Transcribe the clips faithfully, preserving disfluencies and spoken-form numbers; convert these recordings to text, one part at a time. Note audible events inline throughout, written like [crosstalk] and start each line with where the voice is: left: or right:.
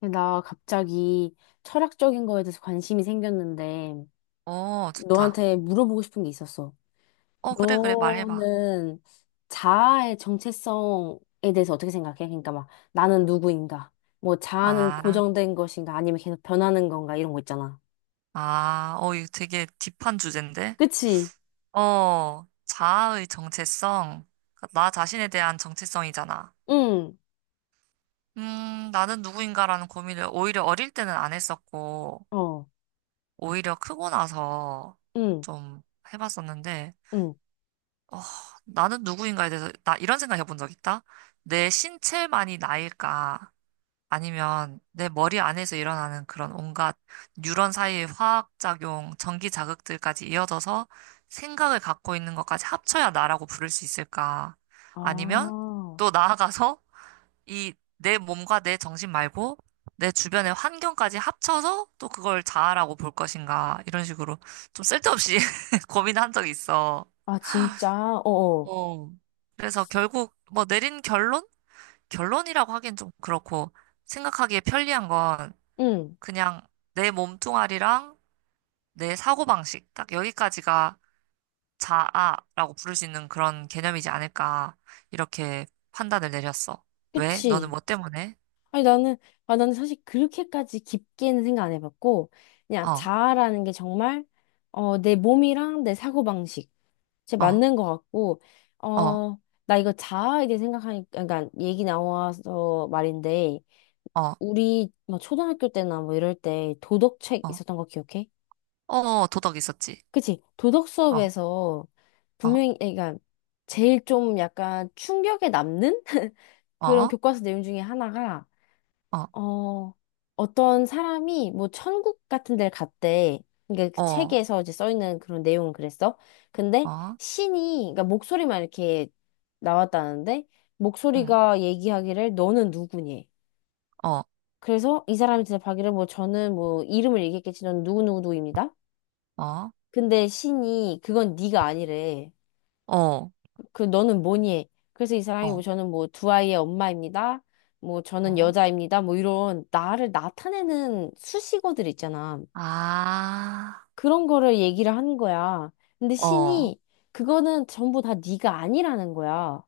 left: 나 갑자기 철학적인 거에 대해서 관심이 생겼는데,
right: 오, 좋다.
left: 너한테 물어보고 싶은 게 있었어.
right: 어, 그래, 그래, 말해봐.
left: 너는 자아의 정체성에 대해서 어떻게 생각해? 그러니까 막, 나는 누구인가? 뭐, 자아는
right: 아,
left: 고정된 것인가? 아니면 계속 변하는 건가? 이런 거 있잖아.
right: 아, 어, 이거 되게 딥한 주제인데?
left: 그치?
right: 어, 자아의 정체성. 나 자신에 대한 정체성이잖아.
left: 응,
right: 음, 나는 누구인가라는 고민을 오히려 어릴 때는 안 했었고,
left: 어,
right: 오히려 크고 나서
left: 응,
right: 좀 해봤었는데,
left: 응.
right: 어, 나는 누구인가에 대해서, 나 이런 생각 해본 적 있다? 내 신체만이 나일까? 아니면 내 머리 안에서 일어나는 그런 온갖 뉴런 사이의 화학작용, 전기 자극들까지 이어져서 생각을 갖고 있는 것까지 합쳐야 나라고 부를 수 있을까? 아니면
left: 아,
right: 또 나아가서 이 내 몸과 내 정신 말고 내 주변의 환경까지 합쳐서 또 그걸 자아라고 볼 것인가? 이런 식으로 좀 쓸데없이 [laughs] 고민한 적이 있어.
left: 아, 진짜? 어어.
right: 어. 그래서 결국 뭐 내린 결론? 결론이라고 하긴 좀 그렇고 생각하기에 편리한 건
left: 응,
right: 그냥 내 몸뚱아리랑 내 사고방식, 딱 여기까지가 자아라고 부를 수 있는 그런 개념이지 않을까, 이렇게 판단을 내렸어. 왜? 너는
left: 그치?
right: 뭐 때문에?
left: 아니, 나는, 아, 나는 사실 그렇게까지 깊게는 생각 안 해봤고, 그냥
right: 어,
left: 자아라는 게 정말, 어, 내 몸이랑 내 사고방식, 제
right: 어,
left: 맞는 것 같고,
right: 어,
left: 어, 나 이거 자아에 대해 생각하니까, 그러니까 얘기 나와서 말인데,
right: 어,
left: 우리 뭐 초등학교 때나 뭐 이럴 때 도덕책
right: 어,
left: 있었던 거 기억해?
right: 어, 어, 도덕 있었지.
left: 그치? 도덕
right: 어,
left: 수업에서
right: 어,
left: 분명히, 그러니까 제일 좀 약간 충격에 남는 [laughs] 그런
right: 어,
left: 교과서 내용 중에 하나가
right: 어,
left: 어, 어떤 사람이 뭐 천국 같은 데를 갔대. 그러니까 그
right: 어,
left: 책에서 이제 써 있는 그런 내용은 그랬어. 근데
right: 어,
left: 신이, 그러니까 목소리만 이렇게 나왔다는데,
right: 응,
left: 목소리가 얘기하기를 너는 누구니?
right: 어,
left: 그래서 이 사람이 대답하기를 뭐 저는 뭐 이름을 얘기했겠지, 넌 누구누구누구입니다.
right: 어, 어,
left: 근데 신이 그건 네가 아니래.
right: 어,
left: 그 너는 뭐니? 해? 그래서 이 사람이 뭐
right: 어,
left: 저는 뭐 두 아이의 엄마입니다. 뭐 저는
right: 어.
left: 여자입니다. 뭐 이런 나를 나타내는 수식어들 있잖아.
right: 아,
left: 그런 거를 얘기를 하는 거야. 근데
right: 어,
left: 신이 그거는 전부 다 네가 아니라는 거야.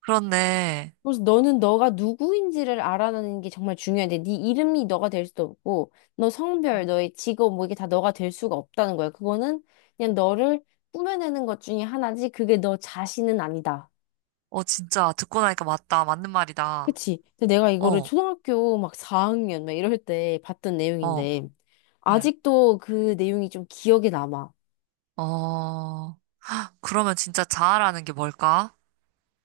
right: 그렇네.
left: 그래서 너는 너가 누구인지를 알아내는 게 정말 중요한데 네 이름이 너가 될 수도 없고 너 성별, 너의 직업 뭐 이게 다 너가 될 수가 없다는 거야. 그거는 그냥 너를 꾸며내는 것 중에 하나지 그게 너 자신은 아니다.
right: 어, 진짜 듣고 나니까 맞다. 맞는 말이다.
left: 그치? 근데 내가 이거를
right: 어,
left: 초등학교 막 사 학년 막 이럴 때 봤던
right: 어.
left: 내용인데,
right: 응.
left: 아직도 그 내용이 좀 기억에 남아.
right: 어, 그러면 진짜 자아라는 게 뭘까?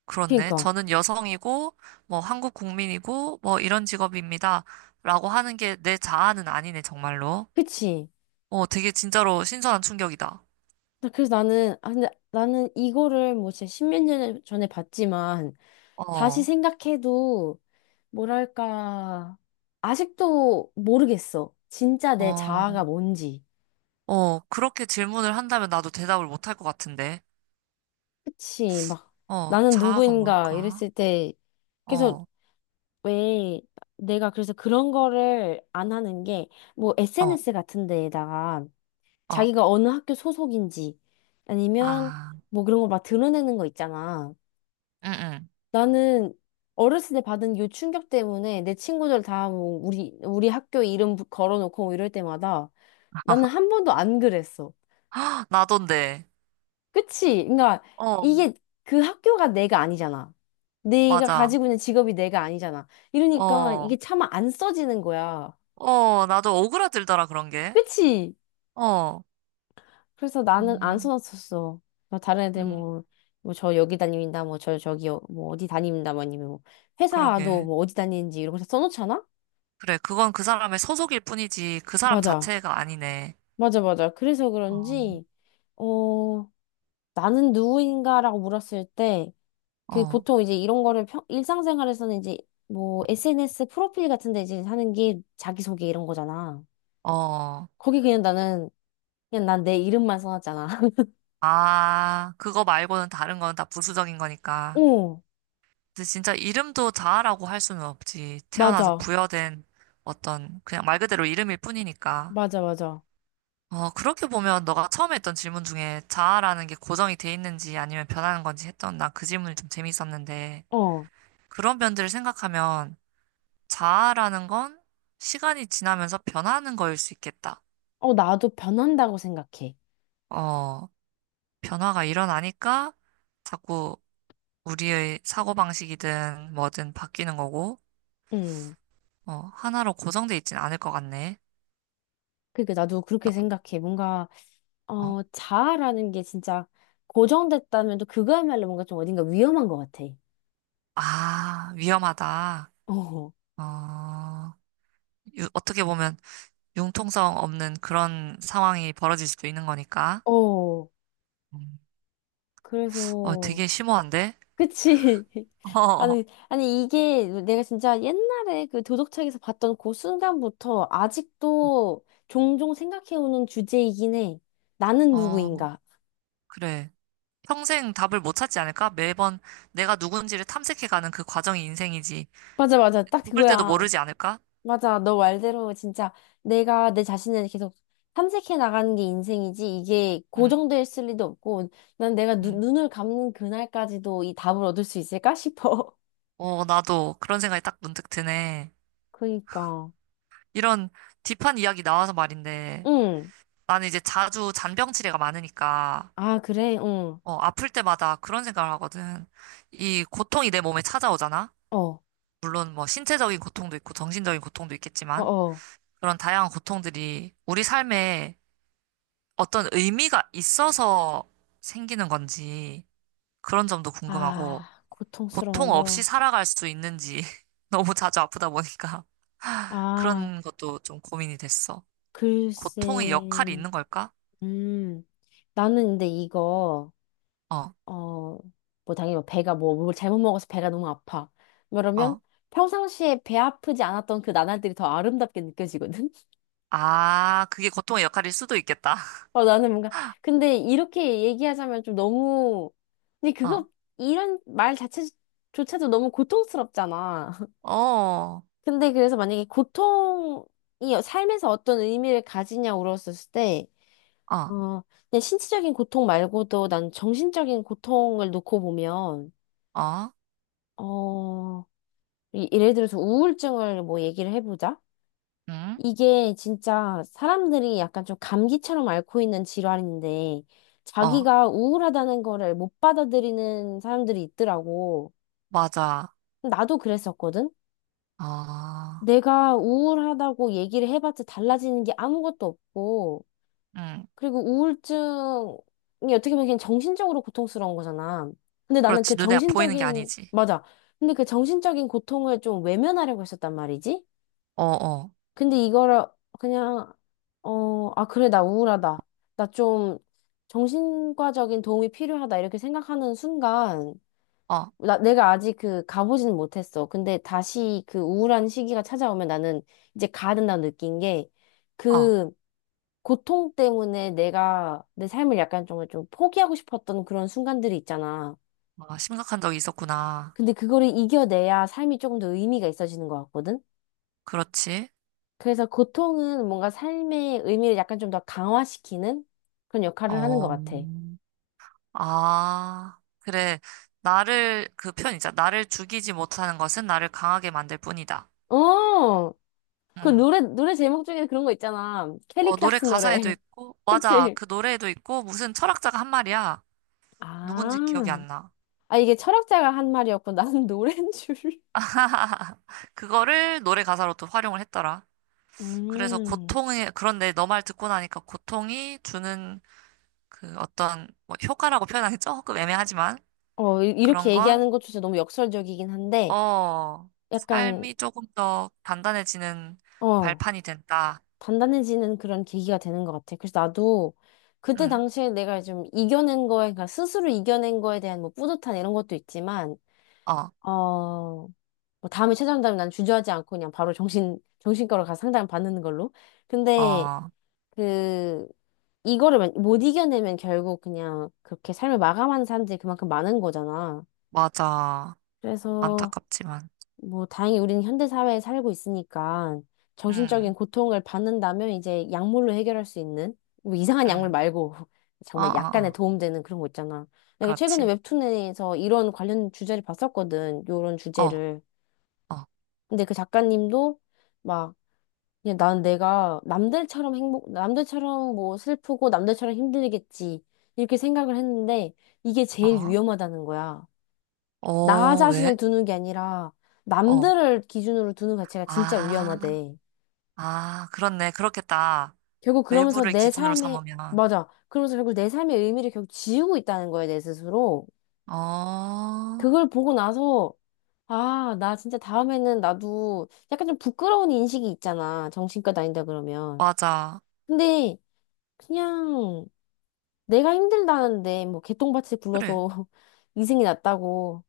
right: 그렇네.
left: 그니까.
right: 저는 여성이고, 뭐, 한국 국민이고, 뭐, 이런 직업입니다. 라고 하는 게 내 자아는 아니네, 정말로.
left: 그치?
right: 어, 되게 진짜로 신선한 충격이다.
left: 나- 그래서 나는, 아, 근데 나는 이거를 뭐 진짜 십몇 년 전에 봤지만, 다시
right: 어,
left: 생각해도, 뭐랄까, 아직도 모르겠어. 진짜 내
right: 어,
left: 자아가 뭔지.
right: 어, 그렇게 질문을 한다면 나도 대답을 못 할 것 같은데.
left: 그치? 막,
right: 어,
left: 나는
right: 자아가
left: 누구인가
right: 뭘까?
left: 이랬을 때, 그래서
right: 어,
left: 왜 내가 그래서 그런 거를 안 하는 게 뭐
right: 어,
left: 에스엔에스 같은 데에다가
right: 어,
left: 자기가 어느 학교 소속인지 아니면
right: 아,
left: 뭐 그런 거 막 드러내는 거 있잖아.
right: 응, 응.
left: 나는 어렸을 때 받은 요 충격 때문에 내 친구들 다 뭐 우리 우리 학교 이름 부- 걸어놓고 뭐 이럴 때마다 나는 한 번도 안 그랬어.
right: 헉, 나던데.
left: 그치? 그러니까
right: 어,
left: 이게 그 학교가 내가 아니잖아. 내가
right: 맞아.
left: 가지고 있는 직업이 내가 아니잖아. 이러니까
right: 어,
left: 이게 차마 안 써지는 거야.
right: 어, 나도 오그라들더라, 그런 게.
left: 그치?
right: 어.
left: 그래서 나는 안
right: 음,
left: 써놨었어. 막 다른 애들
right: 음,
left: 뭐, 뭐 저 여기 다닙니다. 뭐 저 저기 어- 뭐 어디 다닙니다. 뭐 아니면 뭐 회사도
right: 그러게.
left: 뭐 어디 다니는지 이런 거 다 써놓잖아?
right: 그래, 그건 그 사람의 소속일 뿐이지, 그 사람
left: 맞아.
right: 자체가 아니네.
left: 맞아, 맞아. 그래서
right: 어,
left: 그런지, 어, 나는 누구인가라고 물었을 때, 그
right: 어,
left: 보통 이제 이런 거를 평, 일상생활에서는 이제 뭐 에스엔에스 프로필 같은 데 이제 하는 게 자기소개 이런 거잖아.
right: 어.
left: 거기 그냥 나는, 그냥 난 내 이름만 써놨잖아. [laughs]
right: 아, 그거 말고는 다른 건 다 부수적인 거니까.
left: 어,
right: 근데 진짜 이름도 자아라고 할 수는 없지. 태어나서
left: 맞아.
right: 부여된 어떤, 그냥 말 그대로 이름일 뿐이니까.
left: 맞아, 맞아.
right: 어, 그렇게 보면 너가 처음에 했던 질문 중에 자아라는 게 고정이 돼 있는지 아니면 변하는 건지 했던 난 그 질문이 좀 재밌었는데,
left: 어.
right: 그런 면들을 생각하면 자아라는 건 시간이 지나면서 변하는 거일 수 있겠다.
left: 어, 나도 변한다고 생각해.
right: 어, 변화가 일어나니까 자꾸 우리의 사고방식이든 뭐든 바뀌는 거고,
left: 음.
right: 어, 하나로 고정돼 있진 않을 것 같네.
left: 그러니까 나도 그렇게 생각해. 뭔가,
right: 어, 어.
left: 어, 자아라는 게 진짜 고정됐다면 또 그거야말로 뭔가 좀 어딘가 위험한 것 같아.
right: 아, 위험하다.
left: 어,
right: 어, 유- 어떻게 보면 융통성 없는 그런 상황이 벌어질 수도 있는 거니까.
left: 어.
right: 음. 어,
left: 그래서,
right: 되게 심오한데?
left: 그치. [laughs]
right: [laughs] 어,
left: 아니, 아니, 이게 내가 진짜 옛날에 그 도덕책에서 봤던 그 순간부터 아직도 종종 생각해오는 주제이긴 해. 나는
right: 어,
left: 누구인가?
right: 그래. 평생 답을 못 찾지 않을까? 매번 내가 누군지를 탐색해가는 그 과정이 인생이지.
left: 맞아, 맞아. 딱
right: 죽을 때도
left: 그거야.
right: 모르지 않을까?
left: 맞아. 너 말대로 진짜 내가 내 자신을 계속 탐색해 나가는 게 인생이지 이게
right: 응,
left: 고정될 있을 리도 없고 난 내가 눈,
right: 응.
left: 눈을 감는 그날까지도 이 답을 얻을 수 있을까 싶어.
right: 어, 나도 그런 생각이 딱 문득 드네.
left: [laughs] 그니까.
right: 이런 딥한 이야기 나와서 말인데,
left: 응.
right: 나는 이제 자주 잔병치레가 많으니까,
left: 아, 그래? 응.
right: 어, 아플 때마다 그런 생각을 하거든. 이 고통이 내 몸에 찾아오잖아?
left: 어.
right: 물론 뭐 신체적인 고통도 있고 정신적인 고통도
left: 어,
right: 있겠지만,
left: 어.
right: 그런 다양한 고통들이 우리 삶에 어떤 의미가 있어서 생기는 건지, 그런 점도 궁금하고,
left: 아, 고통스러운
right: 고통 없이
left: 거.
right: 살아갈 수 있는지 [laughs] 너무 자주 아프다 보니까 [laughs]
left: 아,
right: 그런 것도 좀 고민이 됐어.
left: 글쎄.
right: 고통의 역할이 있는 걸까?
left: 음. 나는 근데 이거
right: 어,
left: 어, 뭐 당연히 뭐 배가 뭐 뭘 잘못 먹어서 배가 너무 아파. 그러면
right: 어.
left: 평상시에 배 아프지 않았던 그 나날들이 더 아름답게 느껴지거든. [laughs]
right: 아, 그게 고통의 역할일 수도 있겠다. [laughs]
left: 어, 나는 뭔가 근데 이렇게 얘기하자면 좀 너무 근데
right: 어,
left: 그거 이런 말 자체조차도 너무 고통스럽잖아. [laughs]
right: 어,
left: 근데 그래서 만약에 고통이 삶에서 어떤 의미를 가지냐 물었었을 때
right: 어,
left: 어, 그냥 신체적인 고통 말고도 난 정신적인 고통을 놓고 보면
right: 어,
left: 어 이- 예를 들어서 우울증을 뭐 얘기를 해보자.
right: 응,
left: 이게 진짜 사람들이 약간 좀 감기처럼 앓고 있는 질환인데
right: 어,
left: 자기가 우울하다는 거를 못 받아들이는 사람들이 있더라고.
right: 맞아.
left: 나도 그랬었거든.
right: 어,
left: 내가 우울하다고 얘기를 해봤자 달라지는 게 아무것도 없고
right: 응.
left: 그리고 우울증이 어떻게 보면 그냥 정신적으로 고통스러운 거잖아. 근데 나는 그
right: 그렇지. 눈에 보이는 게
left: 정신적인
right: 아니지.
left: 맞아. 근데 그 정신적인 고통을 좀 외면하려고 했었단 말이지.
right: 어, 어,
left: 근데 이거를 그냥, 어, 아, 그래, 나 우울하다. 나 좀 정신과적인 도움이 필요하다. 이렇게 생각하는 순간,
right: 어,
left: 나, 내가 아직 그 가보지는 못했어. 근데 다시 그 우울한 시기가 찾아오면 나는 이제 가야 된다고 느낀 게,
right: 어.
left: 그 고통 때문에 내가 내 삶을 약간 정말 좀 포기하고 싶었던 그런 순간들이 있잖아.
right: 아, 심각한 적이 있었구나.
left: 근데 그거를 이겨내야 삶이 조금 더 의미가 있어지는 것 같거든?
right: 그렇지.
left: 그래서 고통은 뭔가 삶의 의미를 약간 좀 더 강화시키는 그런 역할을 하는 것
right: 어.
left: 같아.
right: 아, 그래. 나를, 그 편 있잖아. 나를 죽이지 못하는 것은 나를 강하게 만들 뿐이다.
left: 어, 그
right: 응.
left: 노래, 노래 제목 중에 그런 거 있잖아.
right: 어, 노래
left: 켈리클락스
right: 가사에도
left: 노래.
right: 있고,
left: [laughs]
right: 맞아.
left: 그치?
right: 그 노래에도 있고, 무슨 철학자가 한 말이야.
left: 아,
right: 누군지 기억이 안 나.
left: 아, 이게 철학자가 한 말이었고, 나는 [laughs] 노래인 줄.
right: [laughs] 그거를 노래 가사로 또 활용을 했더라. 그래서
left: 음,
right: 고통에, 그런데 너 말 듣고 나니까 고통이 주는 그 어떤, 뭐, 효과라고 표현하기 조금 애매하지만,
left: 어, 이-
right: 그런
left: 이렇게
right: 건,
left: 얘기하는 것조차 너무 역설적이긴 한데,
right: 어,
left: 약간,
right: 삶이 조금 더 단단해지는
left: 어,
right: 발판이 된다.
left: 단단해지는 그런 계기가 되는 것 같아. 그래서 나도 그때
right: 응,
left: 당시에 내가 좀 이겨낸 거에, 그러니까 스스로 이겨낸 거에 대한 뭐 뿌듯한 이런 것도 있지만,
right: 어,
left: 어, 뭐 다음에 찾아온다면 난 주저하지 않고 그냥 바로 정신, 정신과로 가서 상담 받는 걸로. 근데,
right: 어,
left: 그, 이거를 만- 못 이겨내면 결국 그냥 그렇게 삶을 마감하는 사람들이 그만큼 많은 거잖아.
right: 맞아.
left: 그래서,
right: 안타깝지만.
left: 뭐, 다행히 우리는 현대사회에 살고 있으니까 정신적인
right: 응,
left: 고통을 받는다면 이제 약물로 해결할 수 있는, 뭐 이상한 약물
right: 응,
left: 말고 [laughs]
right: 어, 어,
left: 정말 약간의
right: 어,
left: 도움되는 그런 거 있잖아. 내가 최근에
right: 그렇지.
left: 웹툰에서 이런 관련 주제를 봤었거든. 요런
right: 어,
left: 주제를.
right: 어,
left: 근데 그 작가님도 막 그냥 난 내가 남들처럼 행복, 남들처럼 뭐 슬프고 남들처럼 힘들겠지. 이렇게 생각을 했는데 이게 제일
right: 어,
left: 위험하다는 거야. 나
right: 어,
left: 자신을
right: 왜?
left: 두는 게 아니라
right: 어,
left: 남들을 기준으로 두는 자체가 진짜
right: 아,
left: 위험하대.
right: 아, 그렇네. 그렇겠다.
left: 결국 그러면서
right: 외부를
left: 내
right: 기준으로
left: 삶에,
right: 삼으면.
left: 맞아. 그러면서 결국 내 삶의 의미를 결국 지우고 있다는 거야, 내 스스로.
right: 어,
left: 그걸 보고 나서 아, 나 진짜 다음에는 나도 약간 좀 부끄러운 인식이 있잖아. 정신과 다닌다 그러면.
right: 맞아.
left: 근데 그냥 내가 힘들다는데 뭐 개똥밭을
right: 그래,
left: 굴러서 [laughs] 이승이 났다고.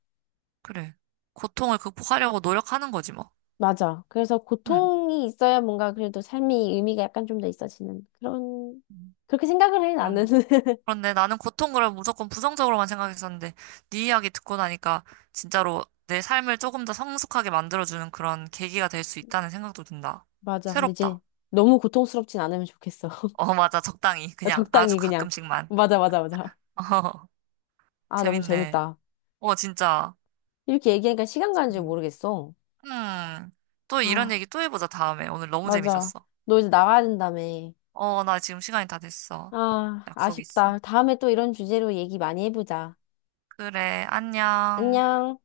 right: 그래. 고통을 극복하려고 노력하는 거지, 뭐.
left: 맞아. 그래서
right: 응,
left: 고통이 있어야 뭔가 그래도 삶이 의미가 약간 좀 더 있어지는 그런 그렇게 생각을 해 나는.
right: 응,
left: [laughs]
right: 그런데 나는 고통을 무조건 부정적으로만 생각했었는데 네 이야기 듣고 나니까 진짜로 내 삶을 조금 더 성숙하게 만들어주는 그런 계기가 될 수 있다는 생각도 든다.
left: 맞아. 근데
right: 새롭다.
left: 이제 너무 고통스럽진 않으면 좋겠어.
right: 어, [laughs] 맞아. 적당히.
left: [laughs]
right: 그냥 아주
left: 적당히 그냥.
right: 가끔씩만.
left: 맞아, 맞아, 맞아.
right: [laughs]
left: 아, 너무
right: 재밌네.
left: 재밌다.
right: 어, 진짜.
left: 이렇게 얘기하니까 시간 가는 줄 모르겠어.
right: 음, 또 이런
left: 아,
right: 얘기 또 해보자, 다음에. 오늘 너무
left: 맞아.
right: 재밌었어.
left: 너 이제 나가야 된다며.
right: 어, 나 지금 시간이 다 됐어.
left: 아,
right: 약속 있어.
left: 아쉽다. 다음에 또 이런 주제로 얘기 많이 해보자.
right: 그래, 안녕.
left: 안녕.